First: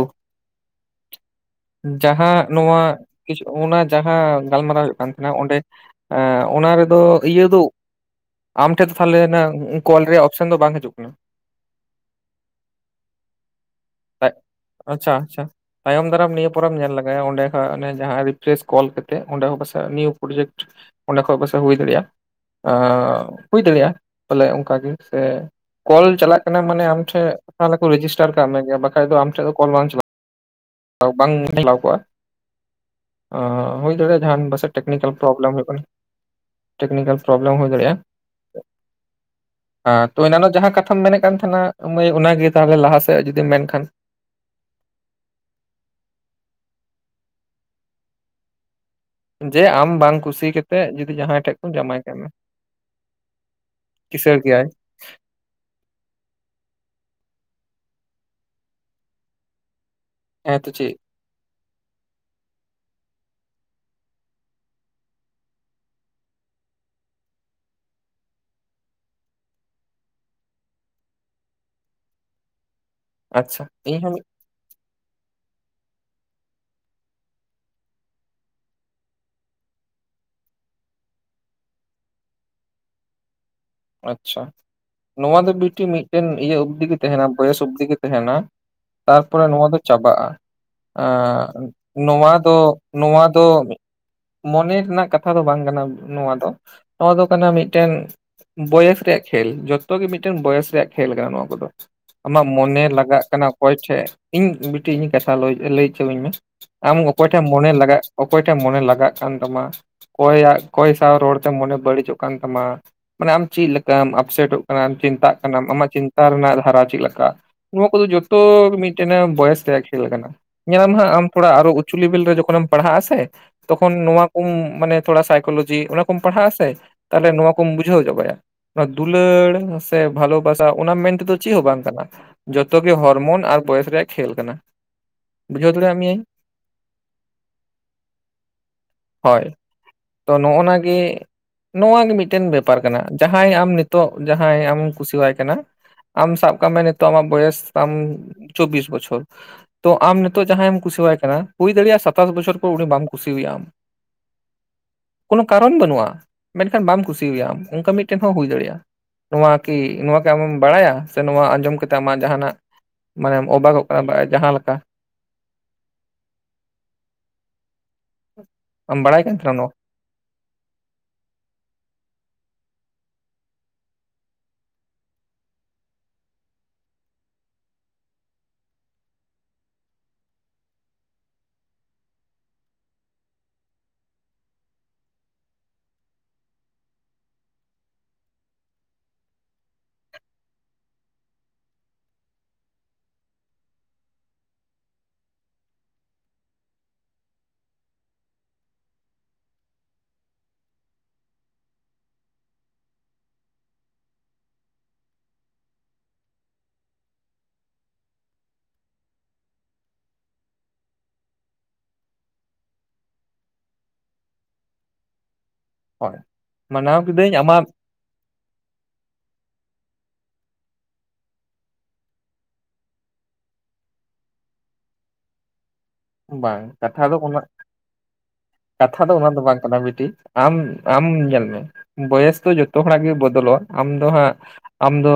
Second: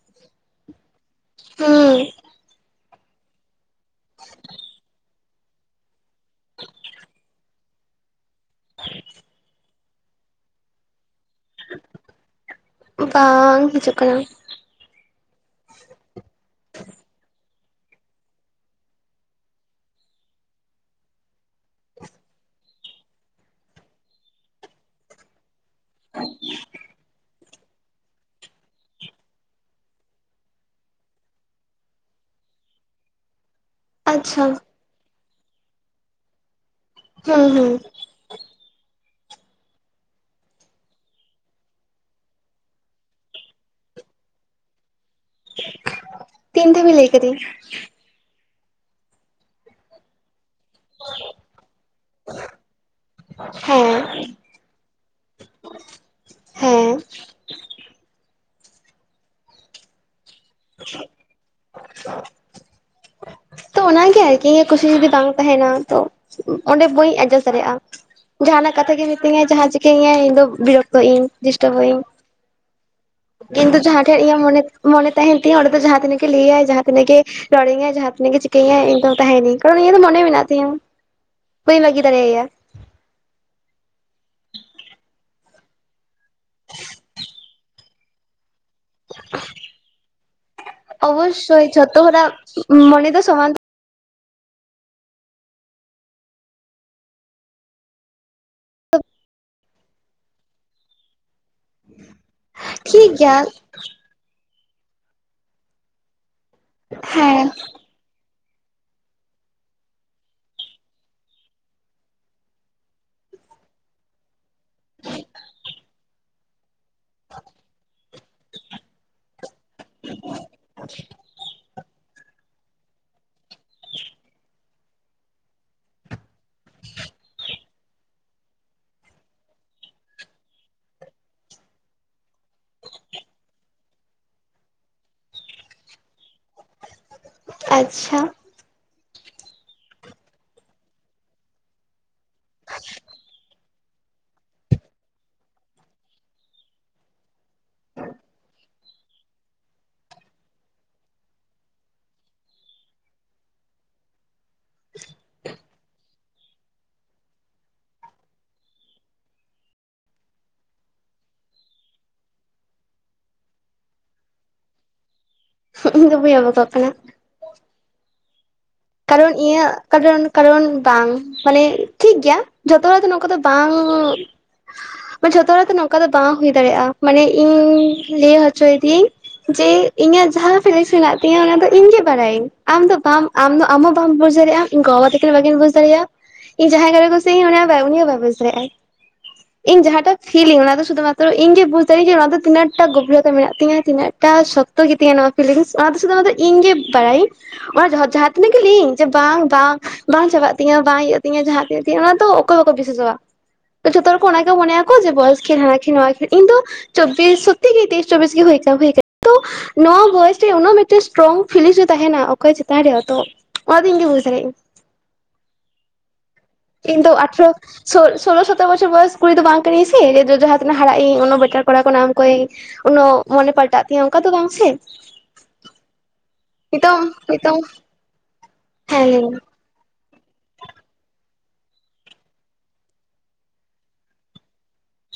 ᱳᱣ᱾ ᱦᱩᱸ ᱡᱟᱦᱟᱸ ᱱᱚᱣᱟ ᱠᱤᱪᱷᱩ, ᱚᱱᱟ ᱡᱟᱦᱟᱸ ᱜᱟᱞᱢᱟᱨᱟᱣ ᱦᱩᱭᱩᱜ ᱠᱟᱱ᱾ ᱱᱟ ᱚᱸᱰᱮ, ᱮᱸ ᱚᱱᱟ ᱨᱮᱫᱚ ᱤᱭᱟᱹ ᱫᱚ ᱟᱢᱴᱷᱮᱫ ᱛᱟᱦᱚᱞᱮ ᱱᱟᱜ, ᱠᱚᱞ ᱨᱮᱭᱟᱜ ᱚᱯᱥᱮᱱ ᱫᱚ ᱵᱟᱝ ᱦᱤᱡᱩᱜ ᱠᱟᱱᱟ᱾ ᱵᱟᱝ, ᱦᱤᱡᱩᱜ ᱠᱟᱱᱟ᱾ ᱟᱪᱪᱷᱟ ᱟᱪᱪᱷᱟ᱾ ᱛᱟᱭᱚᱢ ᱫᱟᱨᱟᱢ ᱱᱤᱭᱟᱹ ᱯᱚᱨᱮᱢ ᱧᱮᱞ ᱞᱮᱟᱜᱟᱭᱟ, ᱚᱸᱰᱮ ᱠᱷᱟ ᱚᱱᱮ ᱡᱟᱦᱟᱸ ᱨᱤᱯᱷᱨᱮᱥ ᱠᱚᱞ ᱠᱟᱛᱮᱫ, ᱚᱸᱰᱮ ᱦᱚᱸ ᱯᱟᱥᱮᱡ ᱱᱤᱭᱩ ᱯᱨᱚᱡᱮᱠᱴ ᱚᱸᱰᱮ ᱠᱷᱚᱡ ᱯᱟᱥᱮᱡ ᱦᱩᱭ ᱫᱟᱲᱮᱭᱟᱜᱼᱟ, ᱦᱩᱭ ᱫᱟᱲᱮᱭᱟᱜᱼᱟ ᱵᱚᱞᱮ ᱚᱱᱠᱟᱜᱮ, ᱥᱮ ᱠᱚᱞ ᱪᱟᱞᱟᱜ ᱠᱟᱱᱟ ᱢᱟᱱᱮ ᱟᱢᱴᱷᱮᱱ, [unintelligible] ᱨᱮᱡᱤᱥᱴᱟᱨ ᱠᱟᱜ ᱢᱮ᱾ ᱵᱟᱠᱷᱟᱡ ᱫᱚ ᱟᱢ ᱴᱷᱮᱱ ᱫᱚ ᱠᱚᱞ ᱵᱟᱝ ᱪᱟᱞᱟᱣ, ᱵᱟᱝ ᱪᱟᱞᱟᱣ ᱠᱚᱜᱼᱟ᱾ ᱟ ᱦᱩᱭ ᱫᱟᱲᱮᱭᱟᱜᱼᱟ ᱡᱟᱦᱟᱱ ᱟᱪᱪᱷᱟ ᱯᱟᱥᱮᱡ ᱴᱮᱠᱱᱤᱠᱮᱞ ᱯᱨᱚᱵᱞᱮᱢ ᱦᱩᱭᱩᱜ ᱠᱟᱱᱟ᱾ ᱴᱮᱠᱱᱤᱠᱮᱞ ᱦᱩᱸ ᱯᱨᱚᱵᱞᱮᱢ ᱦᱩᱭ ᱦᱩᱸ ᱫᱟᱲᱮᱭᱟᱜᱼᱟ᱾ ᱛᱚ ᱮᱱᱟᱱᱚ ᱡᱟᱦᱟᱸ ᱠᱟᱛᱷᱟᱢ ᱢᱮᱱᱮᱜ ᱠᱟᱱ ᱛᱟᱦᱮᱱᱟ, ᱢᱟᱸᱭ ᱚᱱᱟᱜᱮ ᱛᱟᱦᱞᱮ ᱞᱟᱦᱟ ᱥᱮᱫ ᱡᱩᱫᱤ ᱡᱩᱫᱤᱢ ᱢᱮᱱᱠᱷᱟᱱ᱾ ᱛᱤᱱ ᱫᱷᱟᱵᱤᱡ ᱞᱟᱹᱭ ᱠᱤᱫᱤᱧ? ᱡᱮ ᱟᱢ ᱵᱟᱝ ᱠᱩᱥᱤ ᱠᱟᱛᱮᱜ ᱡᱩᱫᱤ ᱡᱟᱦᱟᱸᱭ ᱴᱷᱮᱡ ᱠᱚ ᱡᱟᱶᱟᱭ ᱠᱮᱫ ᱢᱮ, ᱦᱮᱸ ᱠᱤᱥᱟᱹᱬ ᱜᱮᱭᱟᱭ᱾ ᱦᱮᱸ ᱦᱮᱸ, ᱛᱚ ᱪᱮᱫ? ᱛᱚ ᱚᱱᱟᱜᱮ ᱟᱨᱠᱤ ᱤᱧᱟᱹᱜ ᱠᱩᱥᱤ ᱡᱩᱫᱤ ᱵᱟᱝ ᱛᱟᱦᱮᱱᱟ, ᱛᱚ ᱚᱸᱰᱮ ᱵᱟᱹᱧ ᱮᱰᱡᱟᱥᱴ ᱫᱟᱲᱮᱭᱟᱜᱼᱟ᱾ ᱡᱟᱦᱟᱱᱟᱜ ᱠᱟᱛᱷᱟ ᱜᱮ ᱢᱤᱛᱟᱹᱧᱟᱭ ᱡᱟᱦᱟᱸ ᱪᱤᱠᱟᱹ ᱧᱟᱭ ᱤᱧ ᱫᱚ ᱵᱤᱨᱚᱠᱛᱚ ᱤᱧ ᱰᱤᱥᱴᱟᱵᱼᱚᱜ ᱤᱧ᱾ [inaudible] ᱠᱤᱱᱛᱩ ᱤᱧ ᱦᱚᱸ ᱡᱟᱦᱟᱸᱴᱷᱮᱡ ᱤᱧᱟᱹᱜ ᱢᱚᱱᱮ ᱢᱚᱱᱮ ᱛᱟᱦᱮᱱ ᱛᱤᱧᱟ ᱚᱸᱰᱮ ᱫᱚ ᱡᱟᱦᱟ ᱛᱤᱱᱟᱹᱜ ᱜᱮ ᱞᱟᱹᱭᱼᱟᱭ ᱡᱟᱦᱟᱸ ᱛᱤᱱᱟᱹᱜ ᱜᱮ ᱨᱚᱲ ᱤᱧᱼᱟᱭ ᱡᱟᱦᱟᱸ ᱛᱤᱱᱟᱹᱜ ᱜᱮ ᱪᱤᱠ ᱛᱤᱟᱭ, ᱤᱧ ᱫᱚ ᱛᱟᱦᱮᱸᱱᱟᱹᱧ, ᱠᱟᱨᱚᱱ ᱤᱧ ᱫᱚ ᱢᱚᱱᱮ ᱢᱮᱱᱟᱜ ᱛᱤᱧᱟᱹ, ᱵᱟᱹᱧ ᱵᱷᱟᱹᱜᱤ ᱫᱟᱲᱮᱟᱭᱟ᱾ ᱟᱪᱪᱷᱟ, ᱱᱚᱣᱟ ᱫᱚ ᱵᱤᱴᱤ ᱢᱤᱫᱴᱮᱱ ᱤᱭᱟᱹ ᱚᱵᱽᱫᱤᱜ ᱛᱟᱦᱮᱱᱟ ᱵᱚᱭᱮᱥ ᱚᱵᱫᱤᱜᱤ ᱛᱟᱦᱮᱱᱟ᱾ ᱛᱟᱨᱯᱚᱨᱮ ᱱᱚᱣᱟ ᱫᱚ ᱪᱟᱵᱟᱜᱼᱟ, ᱚᱵᱚᱥᱥᱳᱭ ᱡᱷᱚᱛᱚ ᱱᱚᱣᱟ ᱦᱚᱲᱟᱜ ᱫᱚ, ᱢᱚᱱᱮ ᱱᱚᱣᱟ ᱫᱚ ᱥᱚᱢᱟᱱ ᱢᱚᱱᱮ ᱨᱮᱱᱟᱜ ᱠᱟᱛᱷᱟ ᱫᱚ ᱵᱟᱝ ᱠᱟᱱᱟ ᱱᱚᱣᱟ ᱫᱚ, ᱱᱚᱣᱟ ᱫᱚ ᱠᱟᱱᱟ ᱢᱤᱫᱴᱮᱱ ᱵᱚᱭᱮᱥ ᱨᱮᱭᱟᱜ ᱠᱷᱮᱞ, ᱡᱚᱛᱚ ᱜᱮ ᱢᱤᱫᱴᱮᱱ ᱵᱚᱭᱮᱥ ᱨᱮᱭᱟᱜ ᱠᱷᱮᱞ ᱠᱟᱱᱟ ᱱᱚᱣᱟ ᱠᱚᱫᱚ᱾ ᱟᱢᱟᱜ ᱢᱚᱱᱮ ᱴᱷᱤᱠ ᱞᱟᱜᱟᱜ ᱜᱮᱭᱟ ᱠᱟᱱᱟ ᱚᱠᱚᱭ ᱴᱷᱮᱡ, ᱤᱧ ᱵᱤᱴᱤᱡ ᱤᱧ ᱠᱟᱛᱷᱟ ᱞᱚᱭ ᱞᱟᱹᱭ ᱦᱚᱪᱚᱟᱹᱧ ᱢᱮ᱾ ᱟᱢ ᱚᱠᱚᱭ ᱴᱷᱮᱱ ᱦᱮᱸ ᱢᱚᱱᱮ ᱞᱟᱜᱟᱜ ᱚᱠᱚᱭ ᱴᱷᱮᱡ ᱢᱚᱱᱮ ᱞᱟᱜᱟᱜ ᱠᱟᱱ ᱛᱟᱢᱟ, ᱚᱠᱚᱭᱟᱜ ᱚᱠᱚᱭ ᱥᱟᱶ ᱨᱚᱲᱛᱮ ᱢᱚᱱᱮ ᱵᱟᱹᱲᱤᱡᱚᱜ ᱠᱟᱱ ᱛᱟᱢᱟ ᱢᱟᱱᱮ ᱟᱢ ᱪᱮᱫ ᱞᱮᱠᱟᱢ ᱟᱯᱥᱮᱴᱚᱜ ᱠᱟᱱᱟ ᱪᱤᱱᱛᱟᱜ ᱠᱟᱱᱟᱢ ᱟᱢᱟᱜ ᱪᱤᱱᱛᱟ ᱨᱮᱱᱟᱜ ᱫᱷᱟᱨᱟ ᱪᱮᱫ ᱞᱮᱠᱟ ᱾ ᱱᱚᱣᱟ ᱠᱚᱫᱚ ᱡᱚᱛᱚ ᱢᱤᱫᱴᱮᱱ ᱵᱚᱭᱮᱥ ᱛᱟᱭ ᱠᱷᱮᱞ ᱠᱟᱱᱟ ᱧᱮᱞᱢ ᱦᱜ ᱟᱢ ᱛᱷᱚᱲᱟ ᱟᱨᱚ ᱩᱪᱩ ᱞᱮᱵᱮᱞ ᱨᱮ ᱡᱮᱠᱷᱚᱱᱮᱢ ᱯᱟᱲᱦᱟᱜ ᱟ ᱛᱚᱠᱷᱚᱱ ᱱᱚᱶᱟ ᱠᱚᱢ ᱢᱟᱱ ᱛᱷᱚᱲ ᱥᱟᱭᱠᱳᱞᱳᱡᱤ ᱚᱱᱟ ᱠᱚᱢ ᱯᱟᱲᱦᱟᱜ ᱟ ᱥᱮ ᱛᱟᱦᱮ ᱱᱚᱣᱟ ᱠᱚᱢ ᱵᱩ ᱡᱷᱟᱹᱣ ᱪᱟᱵᱟᱭᱟ ᱚᱱᱟ ᱫᱩᱞᱟᱹᱲ ᱥᱮ ᱵᱷᱟᱞᱚ ᱵᱷᱟᱥᱟ ᱚᱱᱟ ᱢᱮᱱᱛᱮᱫᱚ ᱪᱮᱫ ᱦᱚᱸ ᱵᱟᱝ ᱠᱟᱱᱟ ᱾ ᱡᱚᱛᱚᱜᱮ ᱦᱚᱨᱢᱚᱱ ᱟᱨ ᱵᱚᱭᱮᱥ ᱨᱮᱭᱟᱜ ᱠᱷᱮᱞ ᱠᱟᱱᱟ ᱾ ᱵᱩᱡᱟᱹᱣ ᱫᱟᱲᱮᱭᱟᱜ ᱢᱤᱭᱟᱹᱧ ᱾ ᱟᱪᱪᱷᱟ ᱦᱳᱭ ᱛᱚ ᱱᱚᱜᱼᱱᱟ ᱜᱮᱤ ᱱᱚᱜᱣᱟᱜ ᱜᱮ ᱢᱤᱫᱴᱮᱱ ᱵᱮᱯ ᱯᱟᱨ ᱠᱟᱱᱟ ᱡᱟᱦᱟᱸᱭ ᱟᱢ ᱱᱤᱛᱚᱜ ᱡᱟᱦᱟᱸ ᱮᱢ ᱠᱩᱥᱤᱤᱭᱟᱭ ᱠᱟᱱᱟ, ᱟᱢ ᱥᱟᱵ ᱠᱟᱜ ᱢᱮ ᱱᱤᱛᱚᱜ ᱟᱢᱟᱜ ᱵᱚᱭᱚᱥ ᱛᱟᱢ ᱪᱚᱵᱽᱵᱤᱥ ᱵᱚᱪᱷᱚᱨ ᱛᱚ ᱟᱢ ᱱᱤᱛᱚᱜ ᱡᱟᱦᱟᱸᱭᱮ ᱮᱢ ᱠᱩᱥᱤᱣᱟᱭ ᱠᱟᱱᱟ ᱦᱩᱭ ᱫᱟᱲᱮᱭᱟᱜᱼᱟ ᱥᱟᱛᱟᱥ ᱵᱚᱪᱷᱚᱨ ᱯᱚᱨ ᱩᱱᱤ ᱵᱟᱢ ᱠᱩᱥᱤᱤᱭᱣᱟᱭ ᱟᱢ ᱾ ᱠᱳᱱᱳ ᱠᱟᱨᱚᱱ ᱵᱟᱹᱱᱩᱜᱼᱟ ᱢᱮᱱᱠᱷᱟᱱ ᱵᱟᱢ ᱠᱩᱥᱤᱤᱭᱟᱢ ᱚᱱᱠᱟ ᱢᱤᱫᱴᱮᱱ ᱦᱚᱸ ᱦᱩᱭ ᱫᱟᱲᱮᱭᱟᱜᱼᱟ ᱾ ᱱᱚᱣᱟ ᱠᱤ ᱱᱚᱣᱟ ᱠᱤ ᱟᱢᱮᱢ ᱵᱟᱲᱟᱭᱟ? ᱥᱮ ᱱᱚᱣᱟ ᱟᱸᱡᱚᱢ ᱠᱟᱛᱮ ᱟᱢᱟᱜ ᱡᱟᱦᱟᱱᱟᱜ ᱢᱟᱱᱮᱢ ᱚᱵᱟᱜᱚᱜ ᱠᱟᱱᱟ ᱡᱟᱦᱟᱸ ᱞᱮᱠᱟ ᱾ ᱤᱧᱫᱚ ᱚᱵᱷᱟᱯᱚᱜ ᱠᱟᱱᱟ ᱾ [inaudible] ᱠᱟᱨᱚᱱ ᱛᱟᱦᱮᱱᱟ ᱱᱚᱣᱟ ᱤᱧᱟᱹᱜ ᱠᱟᱨᱚᱱ ᱠᱟᱨᱚᱱ ᱵᱟᱝ ᱢᱟᱱᱮ ᱴᱷᱤᱠ ᱜᱮᱭᱟ ᱡᱷᱚᱛᱚ ᱦᱚᱲᱟᱜ ᱫᱚ ᱱᱚᱝᱠᱟ ᱫᱚ ᱵᱟᱝ ᱡᱷᱚᱛᱚ ᱦᱚᱲᱟᱜ ᱫᱚ ᱱᱚᱝᱠᱟ ᱫᱚ ᱵᱟᱝ ᱦᱩᱭ ᱫᱟᱲᱮᱭᱟᱜᱼᱟ ᱢᱟᱱᱮ ᱤᱧ ᱞᱟᱹᱭ ᱦᱚᱪᱚᱭ ᱫᱤᱭᱟᱹᱧ ᱡᱮ ᱤᱧᱟᱹᱜ ᱡᱟᱦᱟᱸ ᱯᱷᱤᱞᱤᱥ ᱢᱮᱱᱟᱜᱮᱱᱟᱜ ᱛᱤᱧᱟᱹ ᱚᱱᱟ ᱫᱚ ᱤᱧᱜᱮ ᱵᱟᱲᱟᱭᱟᱹᱧ ᱟᱢ ᱫᱚ ᱵᱟᱢ ᱟᱢ ᱟᱢ ᱦᱚᱸ ᱵᱟᱢ ᱵᱩᱡᱽ ᱫᱟᱲᱮᱭᱟᱜᱼᱟ ᱤᱧ ᱜᱚᱵᱟᱵᱟ ᱛᱤᱠᱤᱱ ᱦᱚ ᱵᱟᱠᱤᱱ ᱵᱩᱡᱽ ᱫᱟᱲᱮᱭᱟᱜᱼᱟ ᱾ ᱤᱧ ᱡᱟᱦᱟᱸᱭ [unintelligible] ᱠᱩᱥᱤ ᱤᱧ ᱩᱱᱤᱭᱚ ᱵᱟᱭ ᱩᱱᱤᱤᱭ ᱦᱚᱸ ᱵᱟᱭ ᱵᱩᱡᱷ ᱫᱟᱲᱮᱜᱼᱟ ᱾ ᱤᱧ ᱡᱟᱦᱟᱸᱴᱟ ᱯᱷᱤᱞᱤᱧ ᱚᱱᱟ ᱫᱚ ᱥᱩᱫᱷᱩ ᱢᱟᱛᱨᱚ ᱤᱧ ᱜᱮ ᱵᱩᱡ ᱫᱟᱲᱤᱧᱮ ᱚᱱᱟ ᱫᱚ ᱛᱤᱱᱟᱜ ᱴᱟᱜ ᱜᱵᱷᱤᱨᱚᱛᱟ ᱢᱮᱱᱟᱜ ᱛᱤᱧᱟᱹ ᱛᱤᱱᱟᱹ ᱴᱟᱜ ᱥᱚᱠᱛᱚ ᱜᱮᱛᱤᱧᱟ ᱱᱚᱣᱟ ᱯᱷᱤᱞᱤᱝᱥ ᱚᱱᱟ ᱫᱚ ᱥᱩᱫᱩ ᱫᱚ ᱤᱧ ᱜᱮ ᱵᱟᱲᱟᱭ ᱤᱧ ᱚᱱᱟ ᱡᱷᱚ ᱡᱷᱟ ᱤᱱᱟᱹ ᱜᱮ ᱞᱟᱹᱧᱟ ᱡᱮ ᱵᱟᱝ ᱵᱟᱝ ᱵᱟᱝ ᱪᱟᱵᱟᱜ ᱛᱤᱧᱟᱹ ᱵᱟᱝ ᱤᱭᱟᱜ ᱛᱤᱧᱟᱹ ᱡᱟᱦᱟᱸ ᱛᱤᱥ ᱜᱮ ᱚᱱᱟ ᱫᱚ ᱚᱠᱚᱭ ᱵᱟᱠᱚ ᱵᱤᱥᱟᱹᱥᱚᱜᱼᱟ ᱾ ᱛᱚ ᱡᱷᱚᱛᱚ ᱦᱚᱲ ᱠᱚ ᱚᱱᱟᱜᱮ ᱠᱚ ᱢᱚᱱᱮᱭᱟ ᱠᱚ ᱡᱮ ᱵᱚᱭᱚᱥ ᱜᱮ ᱦᱟ ᱜᱮ ᱱᱚᱣᱟ ᱜᱮ, ᱤᱧ ᱫᱚ ᱪᱚᱵᱵᱤᱥ ᱥᱚᱛᱤ ᱜᱮ ᱛᱮᱭᱤᱥ ᱪᱵᱤᱥ ᱜᱮ ᱦᱩᱭ ᱠᱟ ᱦᱩᱭ ᱠᱟᱱ, ᱛᱚ ᱱᱚᱣᱟ ᱵᱚᱭᱮᱥ ᱨᱮ ᱩᱱᱟᱹᱜ ᱢᱤᱫᱴᱮᱱ ᱥᱴᱨᱚᱝ ᱯᱷᱤᱞᱝ ᱫᱚ ᱛᱟᱦᱮᱱᱟ ᱚᱠᱚᱭ ᱪᱮᱛᱟᱱ ᱨᱮ ᱛᱚ ᱚᱱᱟ ᱫᱚ ᱤᱧ ᱜᱮ ᱵᱩᱡᱽ ᱫᱟᱲᱮᱭᱟᱜ ᱟᱹᱧ, ᱦᱳᱭ ᱢᱟᱱᱟᱣ ᱤᱧ ᱫᱚ ᱠᱤᱫᱟᱹᱧ ᱟᱴᱷᱨᱚ ᱟᱢᱟᱜ ᱥᱳ ᱥᱳᱞᱳ ᱥᱚᱛᱳᱨ ᱵᱚᱪᱚᱨ ᱵᱚᱭᱮᱥ ᱠᱩᱲᱤ ᱫᱚ ᱵᱟᱝ ᱠᱟᱱᱟᱭᱧ ᱥᱮ ᱡ ᱡᱟᱦᱟᱸ ᱛᱤᱱᱟᱹ ᱦᱟᱨᱟᱜ ᱤᱧ ᱩᱱᱚᱜ ᱵᱮᱴᱟᱨ ᱠᱚᱲᱟ ᱠᱚ ᱱᱟᱢ ᱠᱚᱣᱟᱧ ᱾ ᱩᱱᱟᱜ ᱢᱚᱱᱮ ᱯᱟᱞᱴᱟᱜ ᱛᱤᱧ ᱚᱱᱠᱟ ᱛᱚ ᱵᱟᱝ ᱥᱮ ᱾ ᱵᱟᱝ, ᱠᱟᱛᱷᱟ ᱫᱚ ᱚᱱᱟ ᱱᱤᱛᱚᱝ ᱠᱟᱛᱷᱟ ᱦᱮᱸ ᱫᱚ ᱞᱟᱹᱭ ᱚᱱᱟ ᱢᱮ ᱫᱚ ᱵᱟᱝ ᱵᱤᱴᱤ ᱟᱢ, ᱟᱢ ᱧᱮᱞ ᱢᱮ ᱵᱚᱭᱮᱥ ᱫᱚ ᱡᱚᱛᱚ ᱦᱚᱲᱟᱜ ᱜᱮ ᱵᱚᱫᱚᱞᱚᱜᱼᱟ ᱟᱢ ᱫᱚ ᱦᱟᱸᱜ ᱟᱢ ᱫᱚ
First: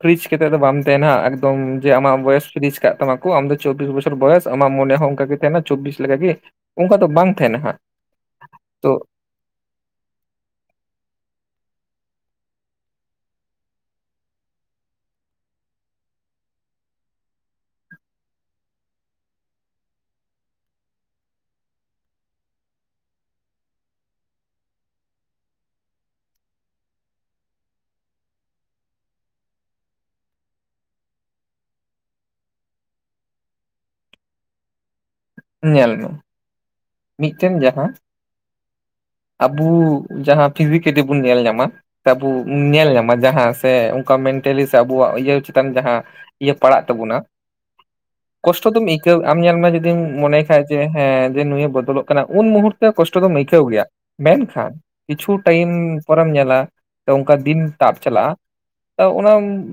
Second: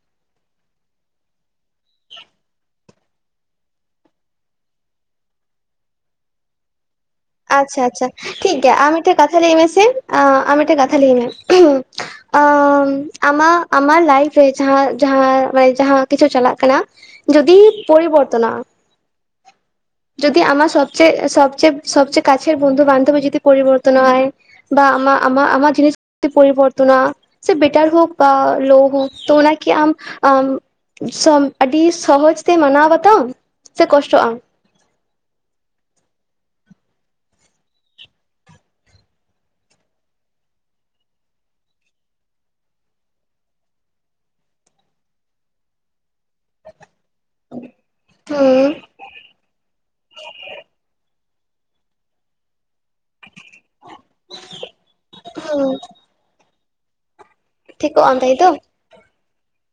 ᱯᱷᱤᱨᱤᱡ ᱠᱟᱛᱮᱼᱮᱫ ᱫᱚ ᱵᱟᱢ ᱛᱟᱦᱮᱱᱟ ᱮᱠᱫᱚᱢ ᱡᱮ ᱟᱢᱟᱜ ᱵᱚᱭᱮᱥ ᱯᱷᱨᱤᱡᱽ ᱠᱟᱜ ᱛᱟᱢᱟ ᱟᱢ ᱫᱚ ᱪᱚᱵᱵᱤᱥ ᱵᱚᱪᱷᱚᱨ ᱵᱚᱭᱚᱥ ᱟᱢᱟᱜ ᱢᱚᱱᱮ ᱦᱚᱸ ᱚᱱᱠ ᱜᱮ ᱛᱟᱦᱮᱱᱟ ᱪᱚᱵᱵᱤᱥ ᱞᱮᱠ ᱜᱮᱮ ᱚᱱᱠᱟ ᱫᱚ ᱵᱟᱝ- ᱛᱟᱦᱮᱱᱟ ᱦᱟᱸᱜ ᱟᱪᱪᱷᱟ ᱟᱪᱪᱷᱟ ᱴᱷᱤᱠᱜᱮᱭᱟ ᱛᱚ ᱟᱢ ᱢᱤᱫᱴᱮᱡ ᱠᱟᱛᱷᱟ ᱞᱟᱹᱭ ᱢᱮᱥᱮ ᱟᱢ ᱢᱤᱫᱴᱮᱡ ᱠᱟᱛᱷᱟ ᱞᱟᱹᱭ ᱢᱮ ᱟᱸ ᱟᱢᱟᱜ, ᱟᱢᱟᱜ ᱞᱟᱭᱤᱯᱷ ᱨᱮ ᱡᱟᱦᱟᱸ ᱡᱟᱸᱦ ᱠᱤᱪᱷᱩ ᱪᱟᱞᱟᱜ ᱠᱟᱱᱟ ᱡᱚᱫᱤ ᱯᱚᱨᱤᱵᱚᱨᱛᱚᱱᱟᱜᱼᱟ ᱡᱩᱫᱤ ᱟᱢᱟᱜ ᱥᱚᱵᱪᱮ ᱥᱚᱵᱪ ᱥᱚᱵᱪᱮ ᱠᱟᱪᱮᱨ ᱵᱚᱱᱫᱩ ᱵᱟᱱᱫᱚᱵ ᱡᱚᱫᱤᱯᱚᱨᱤᱵᱚᱨᱛᱚᱱᱚᱜ ᱟᱭ ᱵᱟ ᱟᱢᱟᱜ ᱟᱢᱟᱜ ᱟᱢᱟᱜ ᱡᱤᱱᱤᱥ ᱡᱩᱫᱤ ᱯᱚᱨᱤᱵᱚᱨᱛᱚᱱᱟ ᱥᱮ ᱵᱮᱴᱟᱨ ᱦᱳᱠ ᱵᱟ ᱞᱳ ᱦᱳᱠ ᱛᱚ ᱚᱱᱟᱠᱤ ᱟᱢ-ᱼ ᱥᱚᱢ ᱟᱹᱰᱤ ᱥᱚᱦᱚᱡ ᱛᱮ ᱢᱟᱱᱟᱣ ᱵᱟᱛᱟᱣ ᱥᱮ ᱠᱚᱥᱴᱚᱜᱼᱟ? ᱧᱮᱞ ᱢᱮ ᱢᱤᱫᱴᱮᱱ ᱡᱟᱦᱟᱸ ᱟᱵᱩ ᱡᱟᱦᱟᱸ ᱯᱷᱤᱡᱤᱠᱮᱰᱮ ᱵᱩ ᱧᱮᱞ ᱧᱟᱢᱟ ᱥᱮᱵᱚ ᱧᱮᱞ ᱧᱟᱢᱟ ᱡᱟᱦᱟᱸ ᱥᱮ ᱚᱱᱠᱟ ᱢᱮᱱᱴᱟᱞᱤ ᱥᱮ ᱟᱵᱚᱣᱟᱜ ᱩᱭᱦᱟᱨ ᱪᱮᱛᱟᱱ ᱡᱟᱦᱟᱸ ᱤᱭᱟᱹ ᱯᱟᱲᱟᱜ ᱛᱟᱵᱚᱱᱟ, ᱠᱚᱥᱴᱚ ᱫᱚᱢ ᱟᱹᱭᱠᱟᱹᱣ ᱟᱢ ᱧᱮᱞ ᱢᱮ ᱡᱩᱫᱤᱢ ᱢᱚᱱᱮ ᱠᱷᱟᱡ ᱡᱮ ᱦᱮᱸ ᱡᱮ ᱱᱩᱭ ᱵᱚᱫᱚᱞᱚᱜ ᱠᱟᱱᱟ ᱩᱱ ᱢᱩᱦᱩᱛᱚ ᱠᱚᱥᱴᱚ ᱫᱚ ᱟᱹᱭᱠᱟᱹᱣ ᱜᱮᱭᱟ ᱢᱮᱱᱠᱷᱟᱱ ᱠᱤᱪᱷᱩ ᱴᱟᱭᱤᱢ ᱯᱚᱨᱮᱢ ᱧᱮᱞᱟ ᱚᱱᱠᱟ ᱫᱤᱱ ᱦᱩᱸ ᱛᱟᱵ ᱴᱷᱤᱠᱚᱜ ᱟᱢ ᱪᱟᱞᱟᱜᱼᱟ᱾ ᱛᱟᱭᱛᱚ ᱛᱚ ᱚᱱᱟ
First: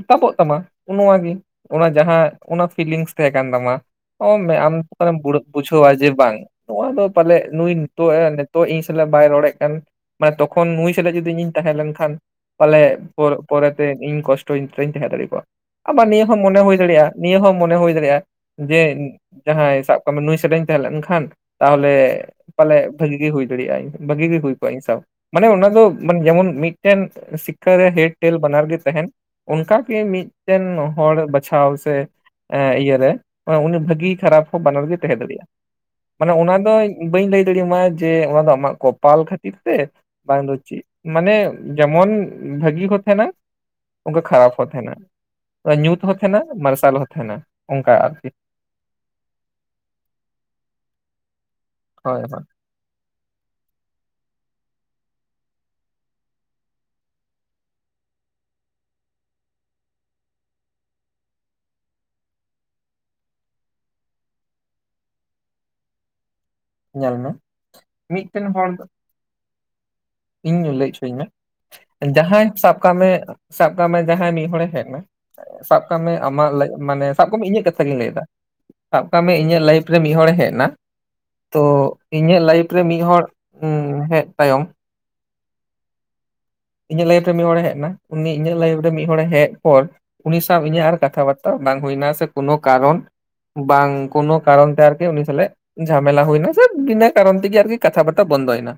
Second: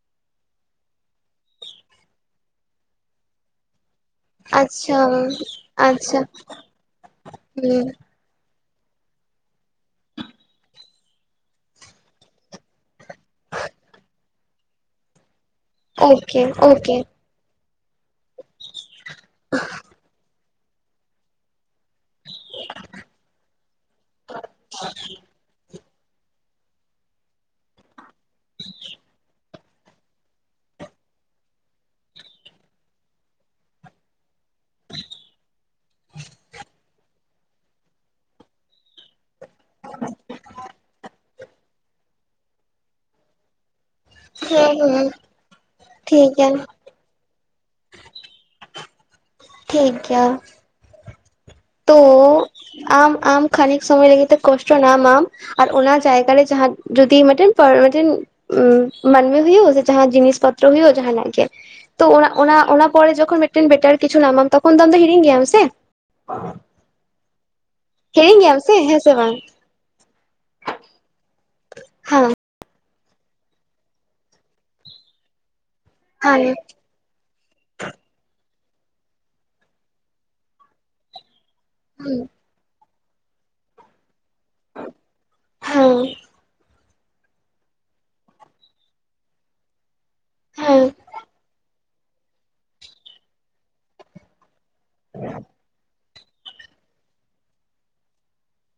ᱛᱟᱯᱚᱜ ᱛᱟᱢᱟ ᱱᱚᱣᱟ ᱜᱮ, ᱚᱱᱟ ᱡᱟᱦᱟᱸ ᱚᱱᱟ ᱯᱷᱤᱞᱤᱝᱥ ᱛᱟᱦᱮᱸ ᱠᱟᱱ ᱛᱟᱢᱟ ᱟᱢᱮᱢ ᱵᱩᱡᱷᱟᱹᱣᱟ ᱡᱮ ᱟᱪᱪᱷᱟ ᱵᱟᱝ ᱱᱚᱣᱟ ᱫᱚ ᱯᱟᱞᱮ ᱱᱩᱭ ᱱᱤᱛᱚᱜᱼᱼ ᱛᱚ ᱤᱧ ᱥᱟᱞᱟᱜ ᱵᱟᱭ ᱨᱚᱲᱮᱫ ᱠᱟᱱ ᱢᱟᱱᱮ ᱛᱚᱠᱷᱚᱱ ᱱᱩᱭ ᱥᱟᱞᱟᱜ ᱡᱩᱫᱤ ᱤᱧᱤᱧ ᱛᱟᱦᱮᱸ ᱞᱮᱱ ᱠᱷᱟᱱᱼᱼ ᱯᱟᱞᱮ ᱯᱚᱨᱮ ᱛᱮ ᱤᱧ ᱠᱚᱥᱴᱚᱧ ᱛᱟᱦᱮᱸ ᱫᱟᱲᱮ ᱟᱵᱟᱨ ᱱᱤᱭᱟᱹ ᱦᱚᱸ ᱢᱚᱱᱮ ᱦᱩᱭ ᱟᱪᱪᱷᱟ ᱫᱟᱲᱮᱭᱟᱜᱼᱟ᱾ ᱱᱤᱭᱟᱹ ᱦᱚᱸ ᱢᱚᱱᱮ ᱦᱩᱭ ᱫᱟᱲᱮᱭᱟᱜᱼᱟ ᱡᱮ ᱡᱟᱦᱟᱸᱭ ᱥᱟᱵ ᱠᱟᱜ ᱢᱮ ᱱᱩᱭ ᱥᱟᱛᱮ ᱛᱟᱦᱮᱸ ᱞᱮᱱᱠᱷᱟᱱ ᱛᱟᱦᱚᱞᱮ ᱯᱟᱞᱮ ᱵᱷᱟᱹᱜᱤ ᱜᱮᱤ ᱦᱩᱭ ᱫᱟᱲᱮᱭᱟᱜᱼᱟ ᱵᱷᱟᱹᱜᱤ ᱜᱮᱤ ᱦᱩᱭ ᱠᱚᱜᱼᱟ ᱤᱧ ᱥᱟᱶ ᱢᱟᱱᱮ ᱚᱱᱟ ᱫᱚᱼᱼ ᱢᱟᱱᱮ ᱡᱮᱢᱚᱱ ᱢᱤᱫᱴᱮᱱ ᱥᱤᱠᱷᱟᱨᱮ ᱦᱮᱰ ᱴᱮᱞ ᱵᱟᱱᱟᱨ ᱜᱮ ᱛᱟᱦᱮᱱᱼᱼ ᱚᱱᱠᱟᱜᱮ ᱢᱤᱫᱴᱮᱱ ᱦᱚᱲ ᱵᱟᱪᱷᱟᱣ ᱥᱮᱼᱼ ᱤᱭᱟᱹᱨ ᱨᱮ ᱩᱱᱤ ᱵᱷᱟᱹᱜᱤ ᱠᱷᱟᱨᱟᱯ ᱵᱟᱱᱟᱨ ᱜᱮ ᱛᱟᱦᱮᱸ ᱫᱟᱲᱮᱭᱟᱜᱼᱟ ᱢᱟᱱᱮ ᱚᱱᱟ ᱫᱚ ᱵᱟᱹᱧ ᱞᱟᱹᱭ ᱫᱟᱲᱮᱭᱟ ᱡᱮ ᱚᱱᱟ ᱫᱚ ᱟᱢᱟᱜ ᱠᱚᱯᱟᱞ ᱠᱷᱟᱹᱛᱤᱨ, ᱴᱷᱤᱠ ᱥᱮ ᱵᱟᱝ ᱫᱚᱪᱤ ᱢᱟᱱᱮ ᱡᱮᱢᱚᱱ ᱵᱷᱟᱹᱜᱤ ᱦᱚᱸ ᱛᱟᱦᱮᱱᱟᱼᱼ ᱚᱱᱠᱟ ᱠᱷᱟᱨᱟᱯ ᱦᱚᱸ ᱛᱟᱦᱮᱱᱟ ᱧᱩᱛ ᱦᱚᱸ ᱦᱩᱸ ᱳᱠᱮ ᱳᱠᱮ ᱦᱩᱸ ᱦᱩᱸ ᱛᱟᱦᱮᱱᱟ ᱴᱷᱤᱠ ᱜᱮᱭᱟ ᱢᱟᱨᱥᱟᱞ ᱦᱚᱸ ᱛᱟᱦᱮᱱᱟ ᱚᱱᱠᱟ ᱟᱨᱠᱤ᱾ ᱴᱷᱤᱠ ᱜᱮᱭᱟ ᱛᱚᱼᱼ ᱦᱳᱭ ᱦᱳᱭ ᱟᱢ ᱟᱢ ᱠᱷᱟᱱᱤᱠ ᱥᱚᱢᱚᱭ ᱞᱟᱹᱜᱤᱫᱜᱮ ᱛᱮ ᱠᱚᱥᱴᱚ ᱧᱟᱢᱟᱢᱼᱼ ᱟᱨ ᱚᱱᱟ ᱡᱟᱭᱜᱟᱟᱨᱮ ᱡᱟᱦᱟᱸ ᱡᱩᱫᱤ ᱢᱤᱫᱴᱮᱱ ᱢᱤᱫᱴᱮᱱ ᱩ ᱢᱟᱱᱢᱤ ᱦᱩᱭᱩᱜ ᱥᱮ ᱡᱟᱦᱟᱸ ᱡᱤᱱᱤᱥ ᱯᱚᱛᱨ ᱦᱩᱭᱩᱜᱳ ᱡᱟᱦᱟᱸᱠ ᱜᱮ᱾ ᱛᱚ ᱚᱱᱟ ᱚᱱᱟ ᱯᱚᱨᱮ ᱡᱚᱠᱷᱚᱱ ᱢᱤᱫᱴᱮᱱ ᱵᱮᱴᱟᱨ ᱠᱤᱪᱷᱩ ᱧᱟᱢᱟᱢ ᱛᱚᱠᱷᱚᱱ ᱫᱚ ᱟᱢ ᱫᱚ ᱦᱤᱲᱤᱧ ᱜᱮᱭᱟᱢ ᱥᱮ᱾ ᱧᱮᱞ ᱢᱮ ᱦᱤᱲᱤᱧ ᱢᱤᱫᱴᱮᱱ ᱜᱮᱭᱟᱢ ᱦᱚᱲ ᱥᱮ ᱫᱚ ᱦᱮᱸ ᱥᱮ ᱵᱟᱝ? ᱤᱧ ᱞᱟᱹᱭ ᱦᱚᱪᱚᱧ ᱢᱮ ᱦᱮᱸ ᱡᱟᱦᱟᱸᱭ ᱥᱟᱵ ᱠᱟᱜ ᱢᱮ ᱥᱟᱵ ᱠᱟᱜ ᱢᱮ ᱡᱟᱦᱟᱸᱭ ᱢᱤᱫ ᱦᱚᱲᱮ ᱦᱮᱡ ᱮᱱᱟ? ᱥᱟᱵ ᱠᱟᱜ ᱢᱮ ᱦᱮᱸ ᱟᱢᱟᱜ ᱢᱟᱱᱮᱼᱼ ᱥᱟᱵ ᱠᱟᱜ ᱢᱮ ᱤᱧᱟᱹᱜ ᱠᱟᱛᱷᱟ ᱜᱮᱧ ᱞᱟᱹᱭᱫᱟ ᱥᱟᱵ ᱠᱟᱜ ᱢᱮ ᱤᱧᱟᱹᱜ ᱞᱟᱭᱤᱯᱷ ᱨᱮ ᱢᱤᱫ ᱦᱚᱲᱮ ᱦᱮᱡ ᱮᱱᱟᱼᱼ ᱛᱚ ᱤᱧᱟᱹᱜ ᱞᱟᱭᱤᱯᱷ ᱨᱮ ᱢᱤᱫᱦᱚᱲ ᱦᱮᱡ ᱛᱟᱭᱚᱢ ᱦᱮᱸ ᱤᱧᱟᱹᱜ ᱞᱟᱭᱤᱯᱷ ᱨᱮ ᱢᱤᱫ ᱦᱚᱲᱮ ᱦᱮᱡ ᱮᱱᱟ ᱩᱱᱤ ᱤᱧᱟᱹᱜ ᱞᱟᱭᱤᱯᱷ ᱨᱮ ᱢᱤᱫ ᱦᱚᱲᱮ ᱦᱮᱡ ᱯᱚᱨ ᱩᱱᱤ ᱥᱟᱶ ᱤᱧᱟᱹᱜ ᱦᱮᱸ ᱟᱨ ᱠᱟᱛᱷᱟ ᱵᱟᱟᱨᱛᱟ ᱵᱟᱝᱼᱼ ᱦᱩᱭᱱᱟ ᱥᱮᱳ ᱠᱟᱨᱚᱱ ᱵᱟᱝᱳᱠᱟᱨᱚᱱ ᱛᱮ ᱟᱨᱠᱤ ᱩᱱᱤ ᱥᱟᱞ ᱡᱷᱟᱯᱼᱼ ᱢᱮᱞᱟ ᱦᱩᱭᱱᱟ ᱥᱮ ᱵᱤᱱᱟ ᱠᱟᱨᱚᱱ ᱛᱮᱜᱮ ᱟᱨᱠᱤ ᱠᱟᱛᱷᱟ ᱵᱟᱨᱛᱟ ᱵᱚᱱᱫᱚ ᱭᱱᱟ